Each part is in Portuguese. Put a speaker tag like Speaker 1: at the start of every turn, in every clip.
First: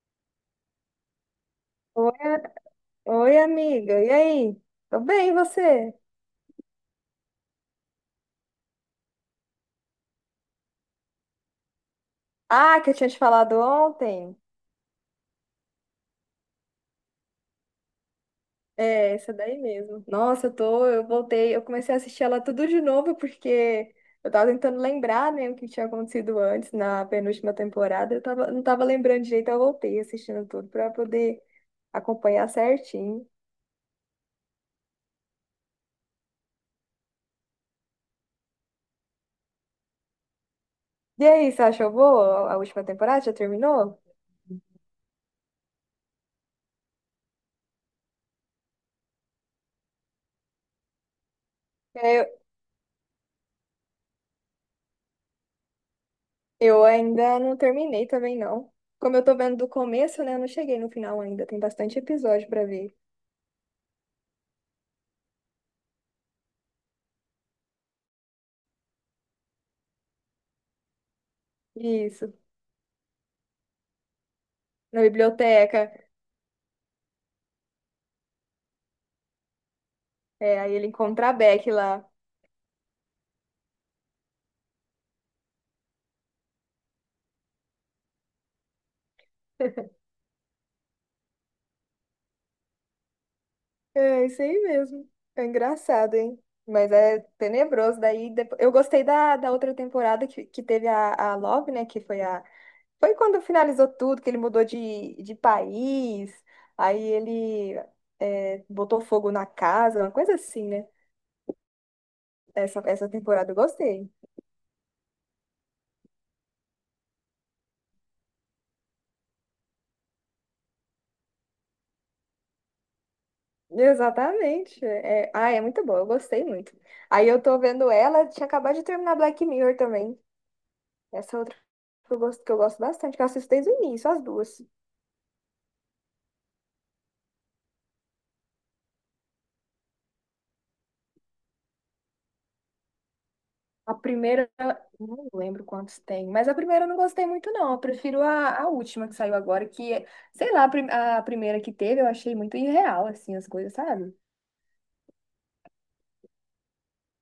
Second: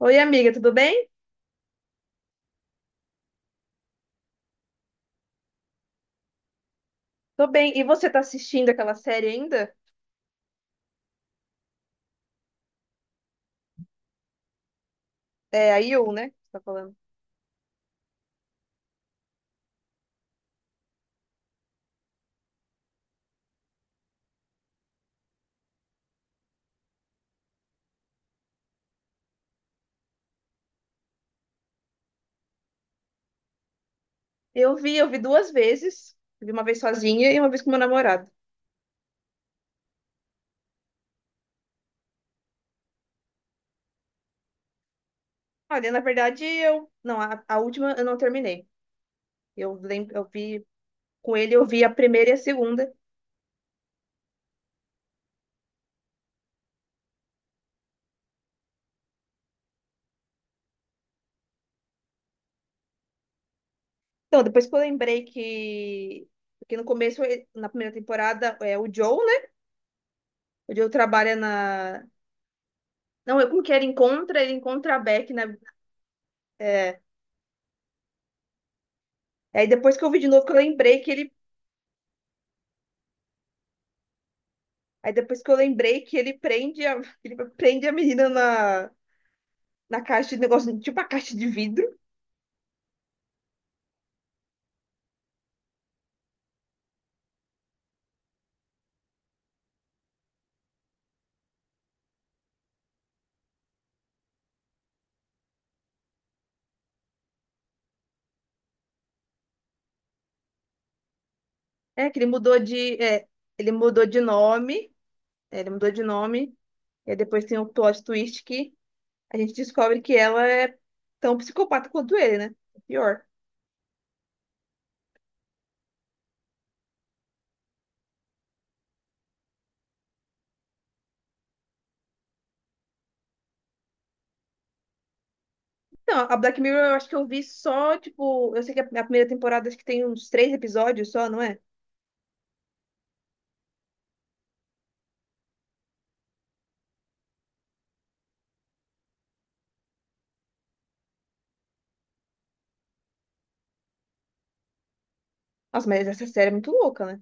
Speaker 1: Oi, amiga, tudo bem?
Speaker 2: Oi, amiga. E aí? Tô bem, e você?
Speaker 1: Tô bem. E você tá assistindo aquela série ainda?
Speaker 2: Ah, que eu tinha te falado ontem.
Speaker 1: É a You, né? que Você tá falando.
Speaker 2: É, essa daí mesmo. Nossa, eu voltei, eu comecei a assistir ela tudo de novo porque eu tava tentando lembrar, né, o que tinha acontecido antes na penúltima temporada. Não tava lembrando direito, eu voltei assistindo tudo pra poder acompanhar certinho.
Speaker 1: Eu vi duas vezes. Eu vi uma vez sozinha e uma vez com meu namorado.
Speaker 2: E aí, você achou boa a última temporada? Já terminou?
Speaker 1: Olha, na verdade, eu. Não, a última eu não terminei. Eu vi com ele, eu vi a primeira e a segunda.
Speaker 2: Eu ainda não terminei também, não. Como eu tô vendo do começo, né? Eu não cheguei no final ainda. Tem bastante episódio pra ver.
Speaker 1: Então, depois que eu lembrei que. Porque no começo, na primeira temporada, é o Joe, né? O Joe trabalha na.
Speaker 2: Isso.
Speaker 1: Não, eu como que ele encontra a
Speaker 2: Na
Speaker 1: Beck na.
Speaker 2: biblioteca.
Speaker 1: É... Aí depois que eu vi de novo, que eu
Speaker 2: É, aí ele
Speaker 1: lembrei que
Speaker 2: encontra
Speaker 1: ele.
Speaker 2: a Beck lá.
Speaker 1: Aí depois que eu lembrei que ele prende ele prende a menina na, na caixa de negócio, tipo a caixa de vidro.
Speaker 2: É, isso aí mesmo. É engraçado, hein? Mas é tenebroso. Daí eu gostei da outra temporada que teve a Love, né? Que foi a. Foi quando finalizou tudo, que ele mudou de país. Aí ele botou fogo na casa, uma coisa assim, né?
Speaker 1: É, que ele mudou de,
Speaker 2: Essa
Speaker 1: é,
Speaker 2: temporada eu
Speaker 1: ele mudou
Speaker 2: gostei.
Speaker 1: de nome, é, ele mudou de nome, e aí depois tem o plot twist que a gente descobre que ela é tão psicopata quanto ele, né? Pior.
Speaker 2: Exatamente. É, é muito boa, eu gostei muito. Aí eu tô vendo ela, tinha acabado de terminar Black Mirror também. Essa outra que eu gosto bastante, que eu assisto desde o início, as duas.
Speaker 1: Então, a Black Mirror eu acho que eu vi só, tipo, eu sei que a primeira temporada acho que tem uns três episódios só, não é?
Speaker 2: A primeira, não lembro quantos tem, mas a primeira eu não gostei muito, não. Eu prefiro a última que saiu agora, sei lá, a primeira que teve, eu achei muito irreal, assim, as coisas, sabe?
Speaker 1: Nossa, mas essa série é muito louca, né?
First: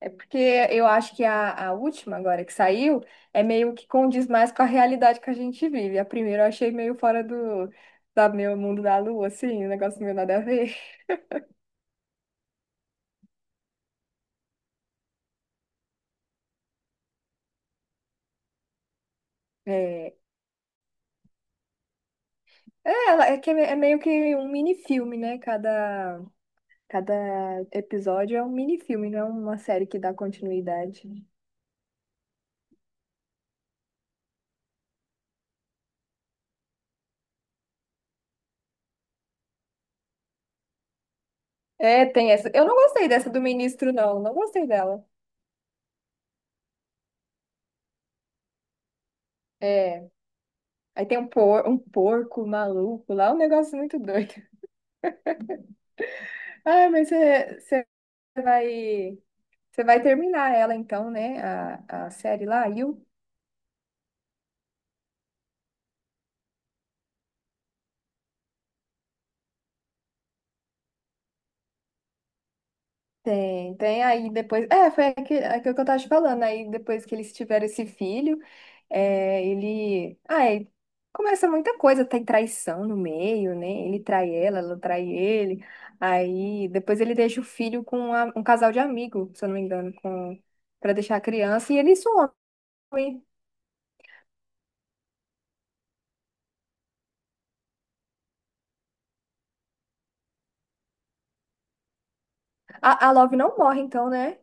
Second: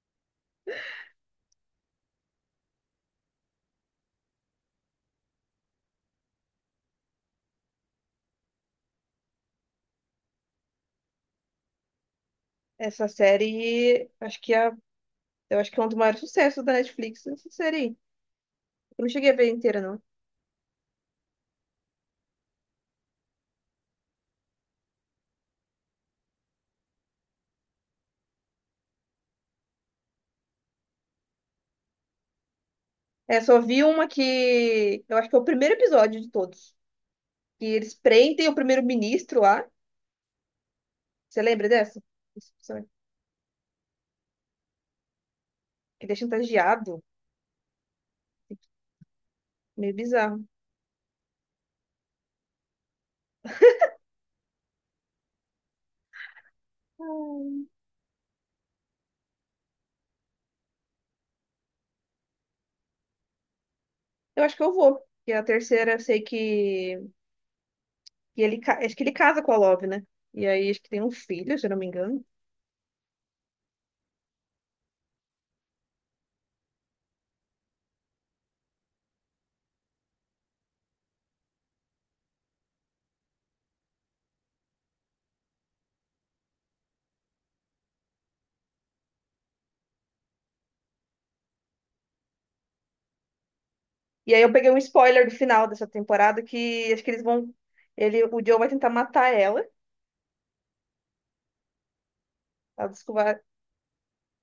Speaker 2: É porque eu acho que a última agora que saiu é meio que condiz mais com a realidade que a gente vive. A primeira eu achei meio fora do da meu mundo da lua, assim, um negócio meio nada a ver.
Speaker 1: Essa série, acho que é, eu acho que é um dos maiores sucessos da Netflix, essa série aí. Eu não cheguei a ver inteira, não.
Speaker 2: É, ela- que é meio que um mini-filme, né? Cada episódio é um mini-filme, não é uma série que dá continuidade.
Speaker 1: É, só vi uma que. eu acho que é o primeiro episódio de todos. Que eles prendem o primeiro-ministro lá. Você lembra dessa?
Speaker 2: É, tem essa. Eu não gostei dessa do ministro, não. Não gostei dela.
Speaker 1: Que ele é chantageado. Meio
Speaker 2: É,
Speaker 1: bizarro.
Speaker 2: aí tem um porco maluco lá, um negócio muito doido. Ah, mas você
Speaker 1: Hum,
Speaker 2: você vai. Você vai terminar ela então, né? A série lá, you.
Speaker 1: Eu acho que eu vou. E a terceira, eu sei que. Que acho que ele casa com a Love, né? E aí, acho que tem um filho, se eu não me engano.
Speaker 2: Tem, tem aí depois. É, aquilo que eu tava te falando. Aí depois que eles tiveram esse filho, é, ele. Ai começa muita coisa, tem traição no meio, né? Ele trai ela, ela trai ele. Aí depois ele deixa o filho com um casal de amigo, se eu não me engano, pra deixar a criança, e ele some.
Speaker 1: E aí, eu peguei um spoiler do final dessa temporada que acho que eles vão. O Joe vai tentar matar ela. Ela
Speaker 2: A Love
Speaker 1: descobre...
Speaker 2: não morre, então, né?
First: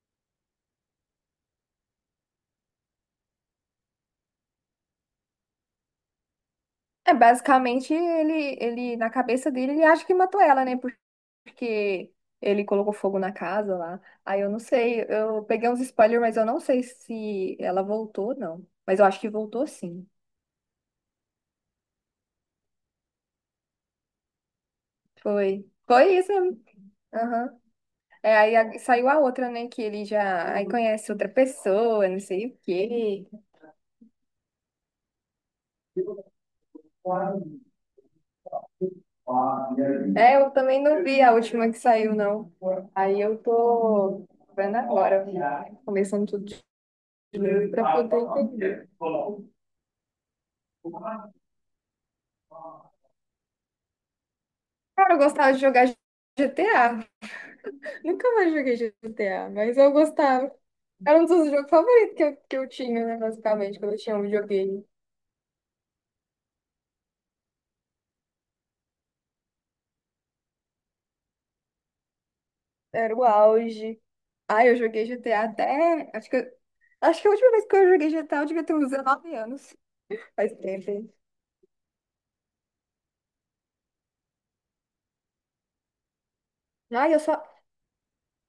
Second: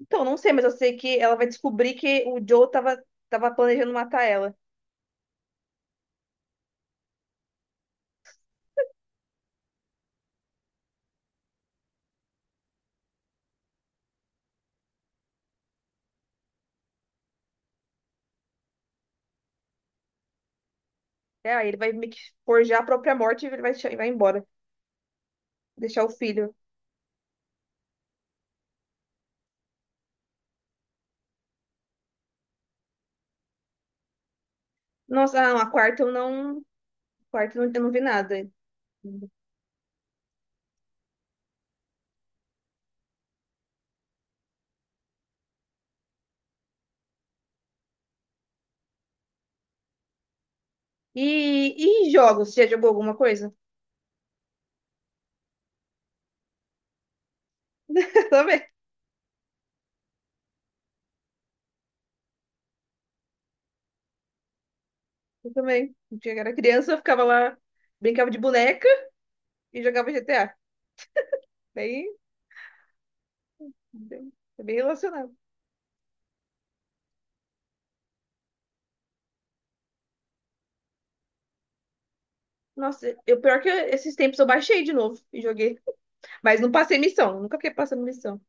Speaker 1: Então, não sei, mas eu sei que ela vai descobrir que o Joe tava planejando matar ela.
Speaker 2: É, basicamente, na cabeça dele, ele acha que matou ela, né? Porque ele colocou fogo na casa lá. Aí eu não sei, eu peguei uns spoilers, mas eu não sei se ela voltou, não. Mas eu acho que voltou sim.
Speaker 1: É, aí ele vai meio que forjar a própria morte e vai embora.
Speaker 2: Foi.
Speaker 1: Deixar o
Speaker 2: Foi isso
Speaker 1: filho.
Speaker 2: mesmo. Aham. É, aí saiu a outra, né? Que ele já aí conhece outra pessoa, não sei o quê.
Speaker 1: Nossa, ah, não, a quarta eu não vi nada.
Speaker 2: É, eu também não vi a última que saiu, não. Aí eu tô vendo agora, começando tudo de novo pra poder entender.
Speaker 1: E jogos? Você já jogou alguma coisa?
Speaker 2: Cara, eu gostava de jogar GTA.
Speaker 1: Eu
Speaker 2: Nunca mais
Speaker 1: também.
Speaker 2: joguei GTA, mas eu gostava. Era um dos jogos favoritos que eu tinha, né, basicamente, quando eu tinha um videogame.
Speaker 1: Eu também. Quando eu era criança, eu ficava lá, brincava de boneca e jogava GTA. Daí,
Speaker 2: Era o auge.
Speaker 1: é
Speaker 2: Ah,
Speaker 1: bem
Speaker 2: eu joguei
Speaker 1: relacionado.
Speaker 2: GTA até. Acho que a última vez que eu joguei GTA eu devia ter uns 19 anos. Faz tempo, hein?
Speaker 1: Nossa, eu pior que esses tempos eu baixei de novo e joguei. Mas não passei
Speaker 2: Ai, eu
Speaker 1: missão.
Speaker 2: só.
Speaker 1: Nunca fiquei passando missão.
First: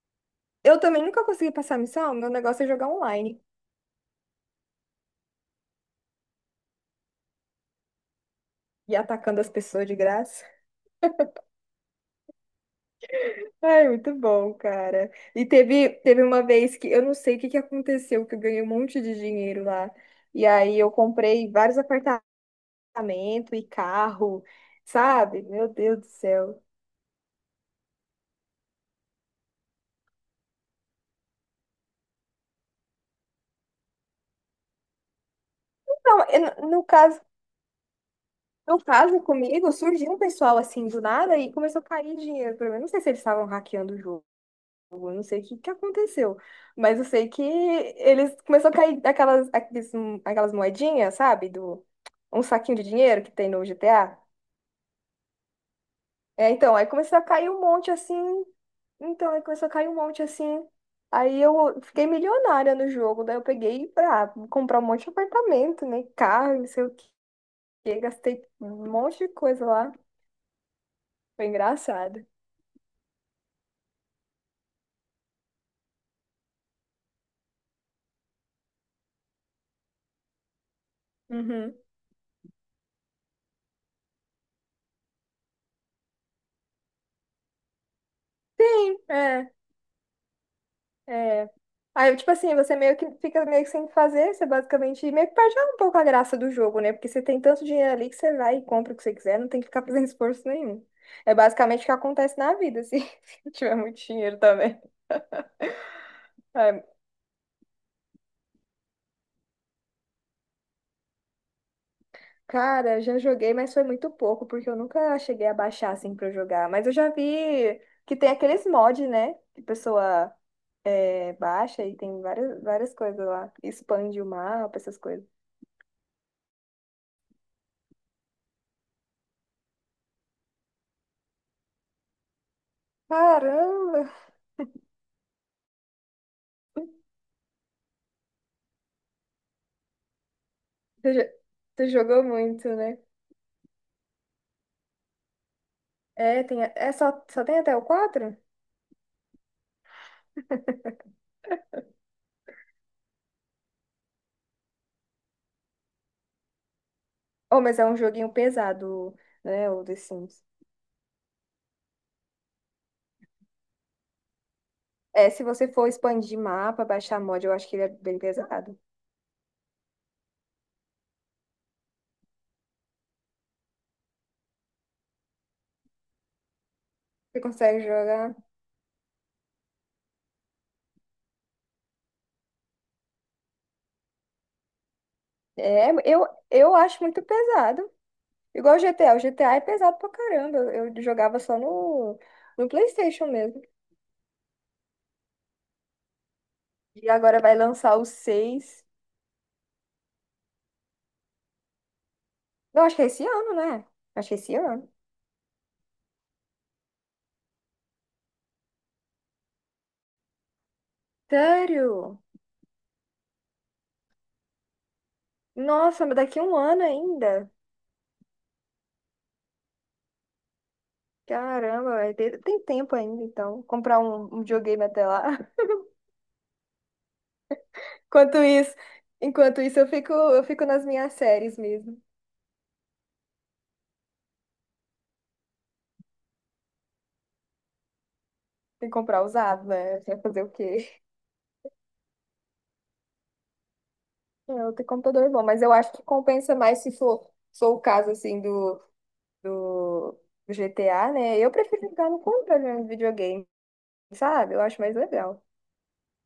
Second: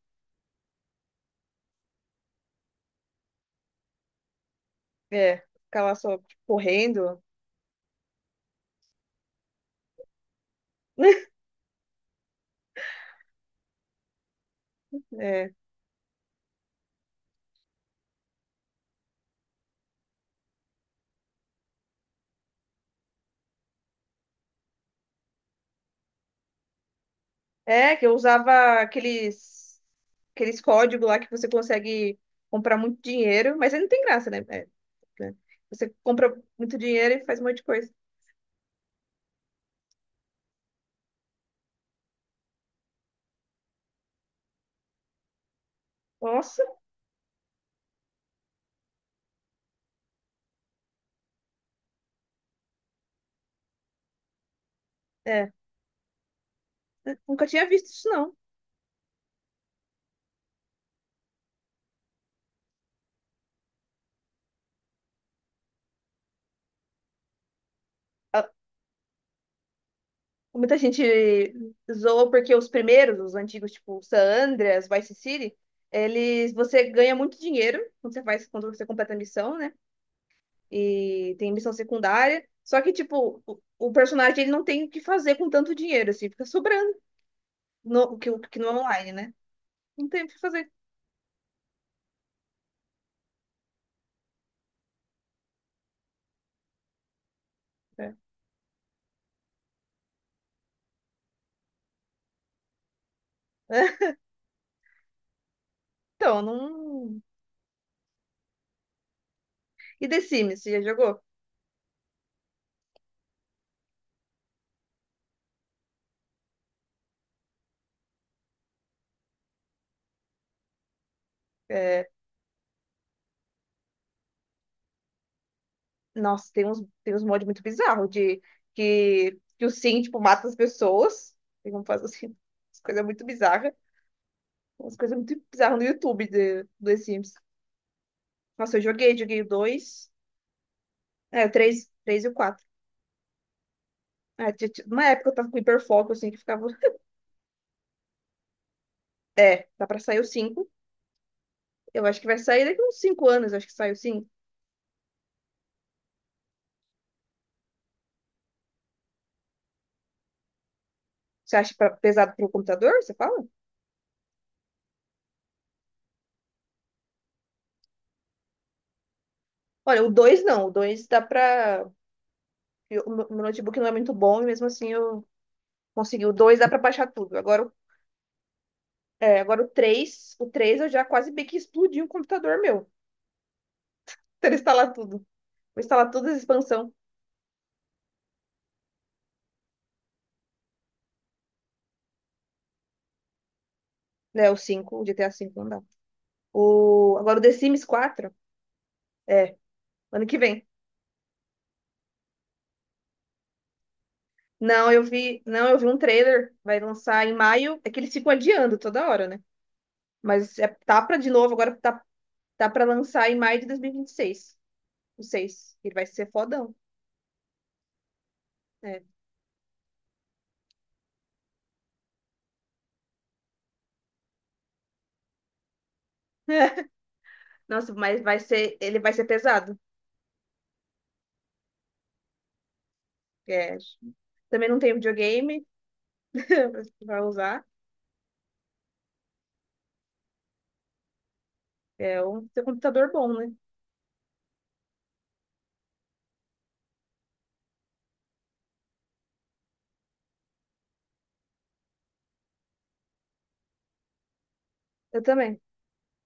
Speaker 2: Eu também nunca consegui passar a missão. Meu negócio é jogar online
Speaker 1: É, ficar lá só tipo, correndo.
Speaker 2: e atacando as pessoas de graça. Ai, muito bom, cara. E
Speaker 1: É.
Speaker 2: teve uma vez que eu não sei o que que aconteceu, que eu ganhei um monte de dinheiro lá. E aí eu comprei vários apartamentos e carro, sabe? Meu Deus do céu.
Speaker 1: É, que eu usava aqueles códigos lá que você consegue comprar muito dinheiro, mas aí não tem graça, né? É, né? Você
Speaker 2: Não,
Speaker 1: compra
Speaker 2: eu não-
Speaker 1: muito
Speaker 2: no
Speaker 1: dinheiro
Speaker 2: caso,
Speaker 1: e faz um monte de coisa.
Speaker 2: no caso comigo, surgiu um pessoal assim do nada e começou a cair dinheiro pra mim. Eu não sei se eles estavam hackeando o jogo, eu não sei o que que aconteceu,
Speaker 1: Nossa,
Speaker 2: mas eu sei que eles começou a cair aquelas moedinhas, sabe? Do um saquinho de dinheiro que tem no GTA.
Speaker 1: é.
Speaker 2: É, então, aí começou a
Speaker 1: Nunca
Speaker 2: cair um
Speaker 1: tinha visto
Speaker 2: monte
Speaker 1: isso,
Speaker 2: assim.
Speaker 1: não.
Speaker 2: Então, aí começou a cair um monte assim. Aí eu fiquei milionária no jogo. Daí eu peguei pra comprar um monte de apartamento, né? Carro, não sei o quê. Gastei
Speaker 1: Ah,
Speaker 2: um monte de coisa lá.
Speaker 1: muita gente
Speaker 2: Foi engraçado.
Speaker 1: zoa porque os primeiros, os antigos, tipo San Andreas, Vice City, eles, você ganha muito dinheiro quando você faz, quando você completa a missão, né? E tem missão
Speaker 2: Uhum.
Speaker 1: secundária. Só que, tipo, o personagem ele não tem o que fazer com tanto dinheiro, assim, fica sobrando que no
Speaker 2: Sim,
Speaker 1: online, né?
Speaker 2: é,
Speaker 1: Não tem o que fazer.
Speaker 2: é. Aí, tipo assim, você meio que fica meio que sem fazer, você basicamente meio que perde um pouco a graça do jogo, né? Porque você tem tanto dinheiro ali
Speaker 1: É.
Speaker 2: que você vai e compra o que você quiser, não tem que ficar fazendo esforço nenhum. É basicamente o que acontece na vida, se se tiver muito dinheiro também.
Speaker 1: Então,
Speaker 2: É.
Speaker 1: não. E The Sims, você já jogou?
Speaker 2: Cara, já joguei, mas foi muito pouco, porque eu nunca cheguei a baixar assim pra eu jogar. Mas eu já vi que tem aqueles mods, né? Que a pessoa baixa e
Speaker 1: É,
Speaker 2: tem várias coisas lá. Expande o mapa, essas coisas.
Speaker 1: nossa, tem uns mods muito bizarros de que, que o Sim, tipo, mata as pessoas. Tem como fazer assim, umas coisas muito bizarras.
Speaker 2: Caramba!
Speaker 1: Umas coisas muito bizarras no YouTube de, do The Sims. Nossa, joguei o 2,
Speaker 2: Você, jo-
Speaker 1: é, o
Speaker 2: você
Speaker 1: 3
Speaker 2: jogou
Speaker 1: 3 e o 4.
Speaker 2: muito, né?
Speaker 1: É, uma época eu tava com hiperfoco, assim, que
Speaker 2: É,
Speaker 1: ficava.
Speaker 2: é só tem até o quatro.
Speaker 1: É, tá pra sair o 5? Eu acho que vai sair daqui uns 5 anos, acho que sai o 5.
Speaker 2: Oh, mas é um joguinho pesado, né? O The Sims.
Speaker 1: Você acha pesado pro computador? Você fala?
Speaker 2: É, se você for expandir mapa, baixar mod, eu acho que ele é bem pesado.
Speaker 1: Olha, o 2 não. O 2 dá pra. Eu- O meu notebook não é muito bom e mesmo assim eu consegui. O 2 dá pra baixar tudo.
Speaker 2: Você
Speaker 1: Agora, o-
Speaker 2: consegue jogar?
Speaker 1: é, agora o 3, O 3 eu já quase bem que explodi um computador meu. Pra instalar tudo. Vou
Speaker 2: É,
Speaker 1: instalar
Speaker 2: eu,
Speaker 1: todas as
Speaker 2: eu
Speaker 1: expansões.
Speaker 2: acho muito pesado. Igual o GTA. O GTA é pesado pra caramba. Eu jogava só no PlayStation mesmo.
Speaker 1: Né, o 5, o GTA V não dá.
Speaker 2: E
Speaker 1: Agora
Speaker 2: agora
Speaker 1: o The
Speaker 2: vai
Speaker 1: Sims
Speaker 2: lançar o
Speaker 1: 4.
Speaker 2: seis.
Speaker 1: É, ano que vem.
Speaker 2: Não, acho que é esse ano, né? Acho que é esse ano.
Speaker 1: Não, eu vi um trailer, vai lançar em maio, é que eles ficam adiando toda hora, né? Mas é, tá pra de novo, agora tá,
Speaker 2: Sério?
Speaker 1: tá pra lançar em maio de 2026. O 6. Ele vai
Speaker 2: Nossa, mas
Speaker 1: ser
Speaker 2: daqui a um
Speaker 1: fodão.
Speaker 2: ano ainda.
Speaker 1: É.
Speaker 2: Caramba, vai ter tem tempo ainda, então. Comprar um videogame até lá.
Speaker 1: Nossa,
Speaker 2: Enquanto isso,
Speaker 1: ele vai ser
Speaker 2: enquanto
Speaker 1: pesado.
Speaker 2: isso, eu fico nas minhas séries mesmo.
Speaker 1: É. Também não tenho videogame pra usar.
Speaker 2: Tem que comprar usado, né? Vai fazer o quê?
Speaker 1: Tem um computador bom, né?
Speaker 2: É, eu tem computador é bom, mas eu acho que compensa mais se for, for o caso assim do, do GTA, né? Eu prefiro jogar no controle mesmo de videogame, sabe? Eu acho mais
Speaker 1: Eu
Speaker 2: legal.
Speaker 1: também.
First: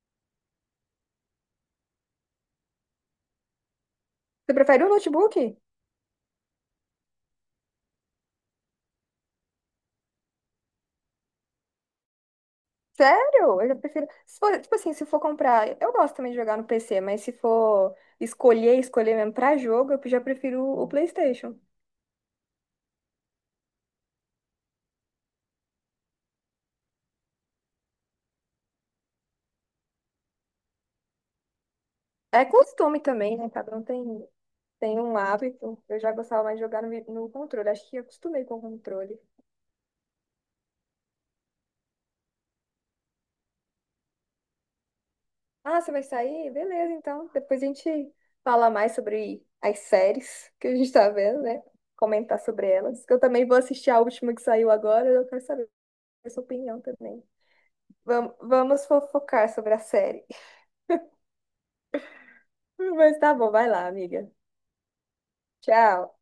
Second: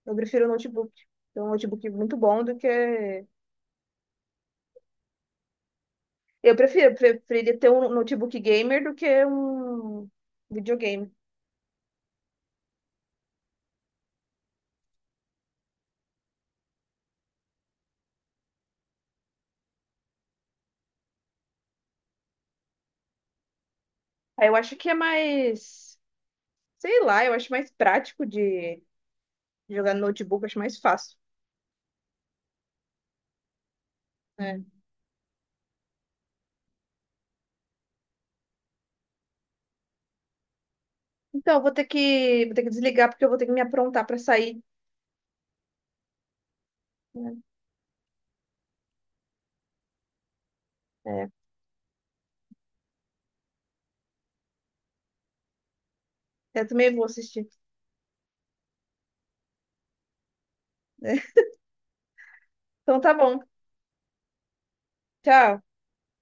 Speaker 1: Eu prefiro notebook. Então, um notebook muito bom do que.
Speaker 2: Você prefere o notebook?
Speaker 1: Preferia ter um notebook gamer do que um videogame.
Speaker 2: Sério? Eu já prefiro. Se for, tipo assim, se for comprar. Eu gosto também de jogar no PC, mas se for escolher mesmo pra jogo, eu já prefiro o PlayStation.
Speaker 1: Aí eu acho que é mais. Sei lá, eu acho mais prático de jogar no notebook, eu acho mais fácil.
Speaker 2: É costume também, né?
Speaker 1: É.
Speaker 2: Tem um hábito. Eu já gostava mais de jogar no controle. Acho que acostumei com o controle.
Speaker 1: Então, eu vou ter que desligar porque eu vou ter que me aprontar para sair.
Speaker 2: Ah, você vai sair? Beleza, então.
Speaker 1: Né?
Speaker 2: Depois a gente fala mais sobre as séries que a gente tá
Speaker 1: É.
Speaker 2: vendo, né? Comentar sobre elas. Que eu também vou assistir a última que saiu agora, eu quero saber a sua
Speaker 1: Eu
Speaker 2: opinião
Speaker 1: também vou
Speaker 2: também.
Speaker 1: assistir.
Speaker 2: Vamos fofocar sobre a série.
Speaker 1: Então tá
Speaker 2: Mas tá
Speaker 1: bom.
Speaker 2: bom, vai lá, amiga.
Speaker 1: Tchau.
Speaker 2: Tchau.